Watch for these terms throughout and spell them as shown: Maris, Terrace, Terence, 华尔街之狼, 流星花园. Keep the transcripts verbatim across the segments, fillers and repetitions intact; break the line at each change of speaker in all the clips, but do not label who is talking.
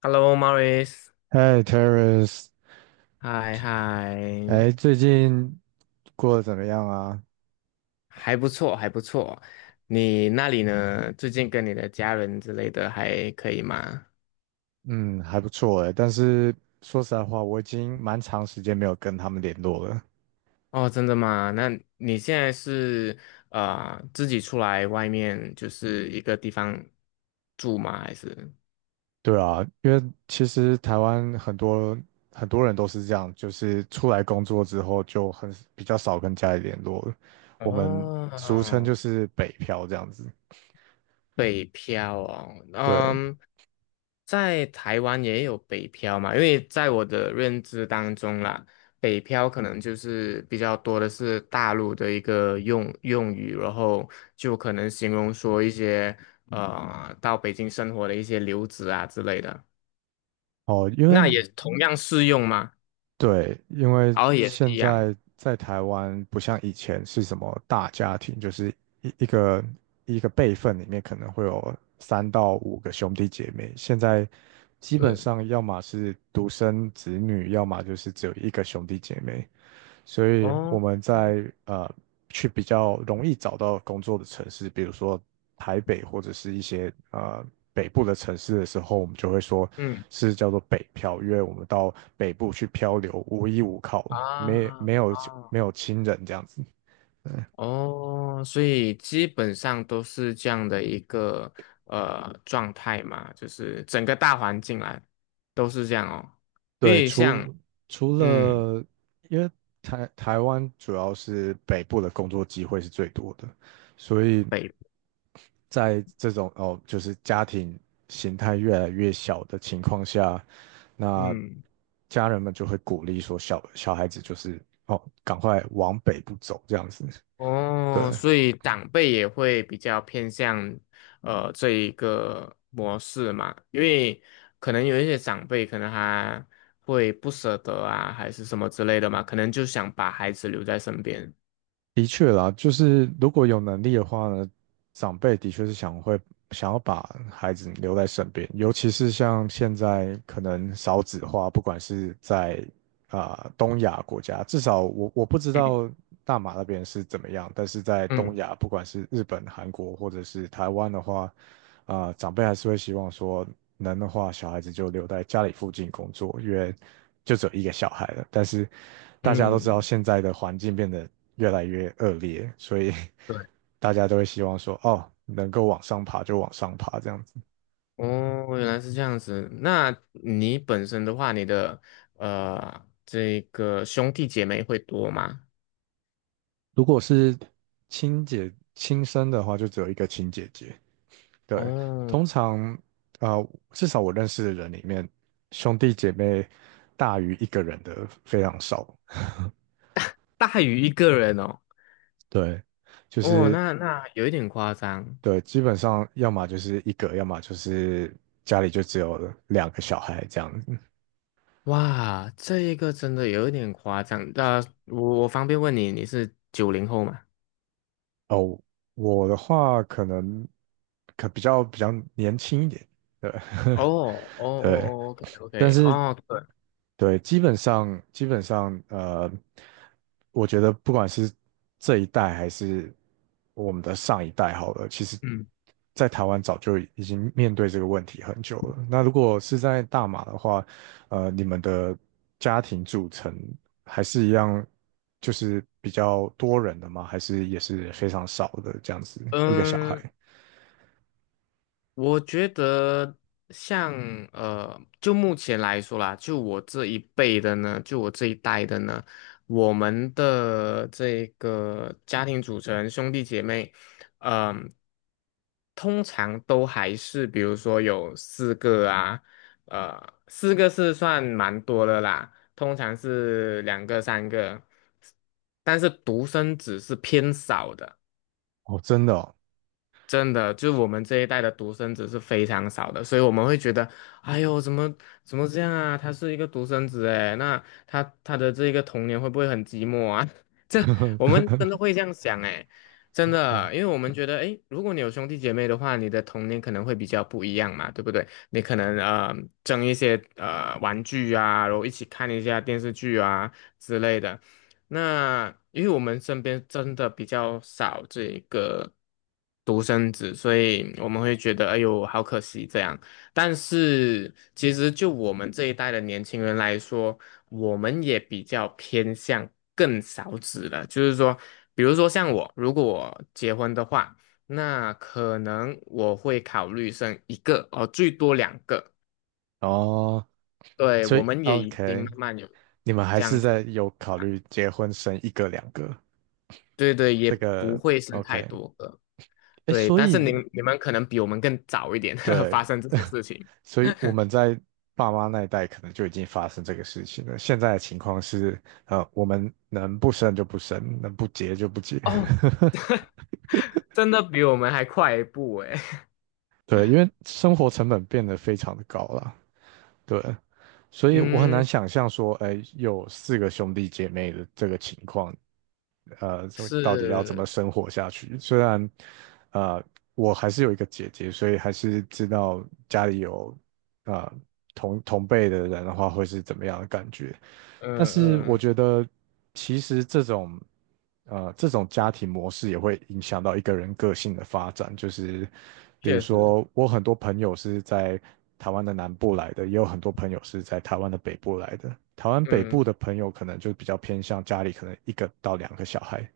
Hello, Maris，
嗨，Terrace，
嗨嗨，
哎，最近过得怎么样啊？
还不错，还不错。你那里呢？最近跟你的家人之类的还可以吗？
嗯，还不错哎，但是说实在话，我已经蛮长时间没有跟他们联络了。
哦，真的吗？那你现在是呃自己出来外面就是一个地方住吗？还是？
对啊，因为其实台湾很多很多人都是这样，就是出来工作之后就很比较少跟家里联络了，我们俗称
哦，
就是北漂这样子。
北漂哦，
对，
嗯，在台湾也有北漂嘛，因为在我的认知当中啦，北漂可能就是比较多的是大陆的一个用用语，然后就可能形容说一些呃到北京生活的一些留子啊之类的，
哦，因为
那也嗯同样适用吗？
对，因为
然后也嗯是
现
一样，
在在台湾不像以前是什么大家庭，就是一一个一个辈分里面可能会有三到五个兄弟姐妹，现在基本
对，
上要么是独生子女，要么就是只有一个兄弟姐妹。所以我
哦，
们
嗯
在呃去比较容易找到工作的城市，比如说台北或者是一些呃北部的城市的时候，我们就会说
嗯
是叫做北漂，因为我们到北部去漂流，无依无靠，没
啊
没有
啊。
没有亲人这样子。
哦，所以基本上都是这样的一个呃状态嘛，就是整个大环境来都是这样哦，因
对，
为像
除除
嗯
了因为台台湾主要是北部的工作机会是最多的，所以
北
在这种哦，就是家庭形态越来越小的情况下，那
嗯
家人们就会鼓励说小小孩子就是哦，赶快往北部走这样子。对，
哦，所以长辈也会比较偏向呃这一个模式嘛，因为可能有一些长辈可能还会不舍得啊，还是什么之类的嘛，可能就想把孩子留在身边。
的确啦，就是如果有能力的话呢，长辈的确是想会想要把孩子留在身边，尤其是像现在可能少子化，不管是在啊、东亚国家，至少我我不知
嗯
道大马那边是怎么样，但是在东
嗯
亚，不管是日本、韩国或者是台湾的话，啊、长辈还是会希望说能的话，小孩子就留在家里附近工作，因为就只有一个小孩了，但是。大家都知道
嗯，
现在的环境变得越来越恶劣，所以
对。
大家都会希望说，哦，能够往上爬就往上爬这样子。
哦，原来是这样子。那你本身的话，你的呃这个兄弟姐妹会多吗？
如果是亲姐亲生的话，就只有一个亲姐姐。对，
哦，
通常啊、呃至少我认识的人里面，兄弟姐妹大于一个人的非常少。
大于一个人哦。
对，就
哦，
是
那那有一点夸张。
对，基本上要么就是一个，要么就是家里就只有两个小孩这样子。
哇，这一个真的有一点夸张。那、我我方便问你，你是九零后吗？
哦，我的话可能可比较比较年轻一点，对，
哦哦哦
对，
哦，OK
但
OK，
是
哦对，
对，基本上基本上呃，我觉得不管是这一代还是我们的上一代好了，其实
嗯
在台湾早就已经面对这个问题很久了。那如果是在大马的话，呃，你们的家庭组成还是一样，就是比较多人的吗？还是也是非常少的这样子一个小孩？
嗯，我觉得像嗯呃，就目前来说啦，就我这一辈的呢，就我这一代的呢，我们的这个家庭组成兄弟姐妹，嗯、通常都还是比如说有四个啊，呃，四个是算蛮多的啦，通常是两个三个，但是独生子是偏少的。
哦，真的哦，
真的，就我们这一代的独生子是非常少的，所以我们会觉得，哎呦，怎么怎么这样啊？他是一个独生子，哎，那他他的这个童年会不会很寂寞啊？这我们真的会 这样想，哎，真
嗯，
的，因为我们觉得，哎，如果你有兄弟姐妹的话，你的童年可能会比较不一样嘛，对不对？你可能呃争一些呃玩具啊，然后一起看一下电视剧啊之类的。那因为我们身边真的比较少这个独生子，所以我们会觉得哎呦好可惜这样。但是其实就我们这一代的年轻人来说，我们也比较偏向更少子了。就是说，比如说像我，如果我结婚的话，那可能我会考虑生一个哦，最多两个。
哦，
对，
所
我
以
们也已经
OK。
慢慢有
你们还
这
是
样子，
在有考虑结婚生一个两个，
对对，也
这
不
个
会生太
OK，
多个。
哎，
对，
所
但是
以
你你们可能比我们更早一点
对，
发生这 些事情
所以我们在爸妈那一代可能就已经发生这个事情了。现在的情况是，呃，我们能不生就不生，能不结就不结。
哦，真的比我们还快一步诶。
对，因为生活成本变得非常的高了，对，所以我很难
嗯，
想象说，哎，有四个兄弟姐妹的这个情况，呃，所到底要怎么
是，
生活下去？虽然，呃，我还是有一个姐姐，所以还是知道家里有，啊同同辈的人的话会是怎么样的感觉。
嗯
但是我
嗯，
觉得其实这种呃这种家庭模式也会影响到一个人个性的发展，就是比如
确实，
说我很多朋友是在台湾的南部来的，也有很多朋友是在台湾的北部来的。台湾北部
嗯，
的朋友可能就比较偏向家里可能一个到两个小孩，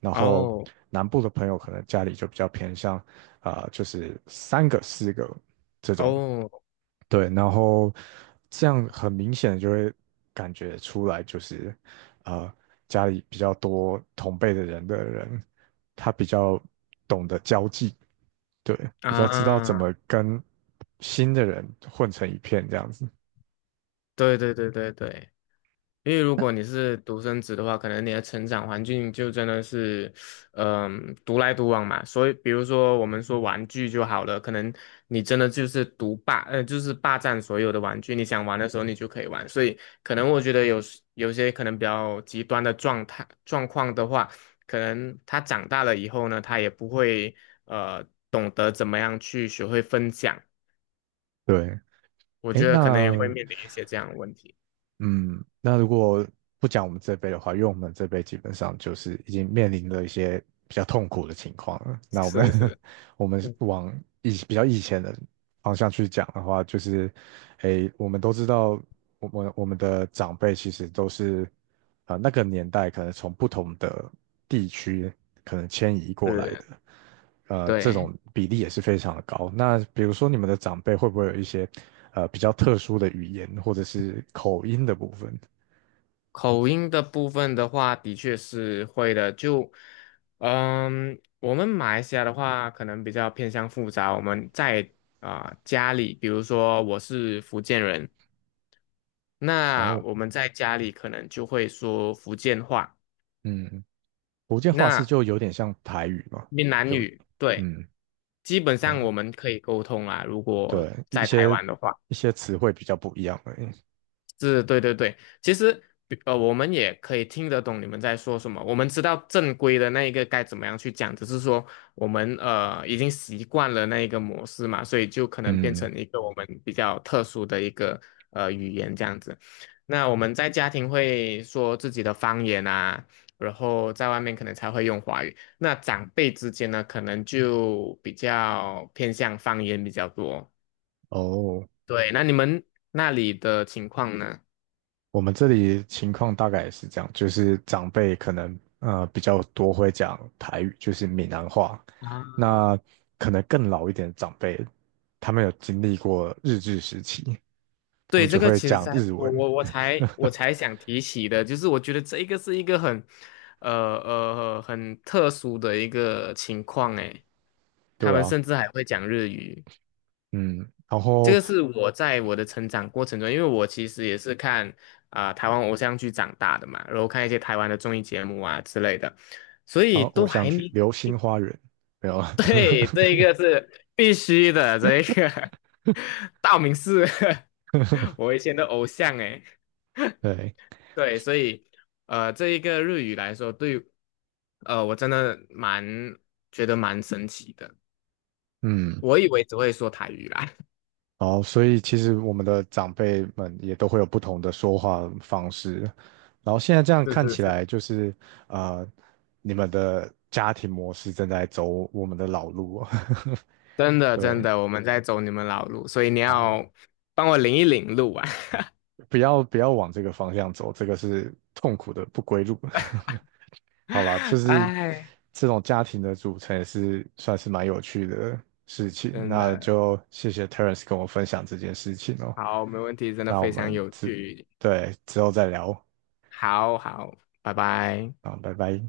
然后
哦
南部的朋友可能家里就比较偏向啊、呃就是三个四个这种
哦
对，然后这样很明显的就会感觉出来，就是呃，家里比较多同辈的人的人，他比较懂得交际，对，比较知道怎
啊，
么跟新的人混成一片这样子。
对对对对对，因为如果你是独生子的话，可能你的成长环境就真的是，嗯、独来独往嘛。所以，比如说我们说玩具就好了，可能你真的就是独霸，呃，就是霸占所有的玩具，你想玩的时候你就可以玩。所以，可能我觉得有时有些可能比较极端的状态状况的话，可能他长大了以后呢，他也不会呃懂得怎么样去学会分享。
对，
我
诶，
觉得可能也会
那
面临一些这样的问题。
嗯，那如果不讲我们这辈的话，因为我们这辈基本上就是已经面临了一些比较痛苦的情况了。那我们
是是，
我们
嗯
往以比较以前的方向去讲的话，就是，诶，我们都知道，我们我们的长辈其实都是，啊、那个年代可能从不同的地区可能迁移过来的。
是，
呃，这
对。
种比例也是非常的高。那比如说你们的长辈会不会有一些呃比较特殊的语言或者是口音的部分？
口音的部分的话，的确是会的。就，嗯，我们马来西亚的话，可能比较偏向复杂。我们在啊、家里，比如说我是福建人，
然
那
后
我们在家里可能就会说福建话，
嗯，福建话是
那
就有点像台语嘛，
闽南
就
语，对，
嗯
基本上
哦
我们可以沟通啦。如果
对，一
在台
些
湾的话。
一些词汇比较不一样而已。
是，对对对，其实比呃，我们也可以听得懂你们在说什么，我们知道正规的那一个该怎么样去讲，只是说我们呃已经习惯了那一个模式嘛，所以就可能变
嗯
成一个我们比较特殊的一个呃语言这样子。那我们在家庭会说自己的方言啊，然后在外面可能才会用华语。那长辈之间呢，可能就比较偏向方言比较多。
哦，
对，那你们那里的情况呢？
我们这里情况大概也是这样，就是长辈可能呃比较多会讲台语，就是闽南话。
啊。
那可能更老一点的长辈，他们有经历过日治时期，他
对，
们
这
就
个
会
其实
讲
才
日
我
文。
我我才我 才想提起的，就是我觉得这一个是一个很，呃呃很特殊的一个情况诶，他
对
们
啊，
甚至还会讲日语，
嗯，然
这
后
个是我在我的成长过程中，因为我其实也是看啊、台湾偶像剧长大的嘛，然后看一些台湾的综艺节目啊之类的，所
然
以
后偶
都
像
还
剧
没
《流星花园》没有 啊？
对，这一个是必须的，这一个 道明寺 我以前的偶像诶。
对，
对，所以呃，这一个日语来说，对，呃，我真的蛮觉得蛮神奇的。
嗯。
我以为只会说台语啦，
然后所以其实我们的长辈们也都会有不同的说话方式。然后现在这 样
是
看
是
起
是，
来，就是呃，你们的家庭模式正在走我们的老路哦。
真 的真
对，
的，我们在走你们老路，所以你
好。
要帮我领一领路啊！
不要不要往这个方向走，这个是痛苦的不归路。好啦，就 是
哎，
这种家庭的组成也是算是蛮有趣的事情。
真
那
的
就谢谢 Terence 跟我分享这件事情哦。
好，没问题，真的
那我
非常
们
有
之
趣，
对之后再聊
好好，拜拜。
啊，拜拜。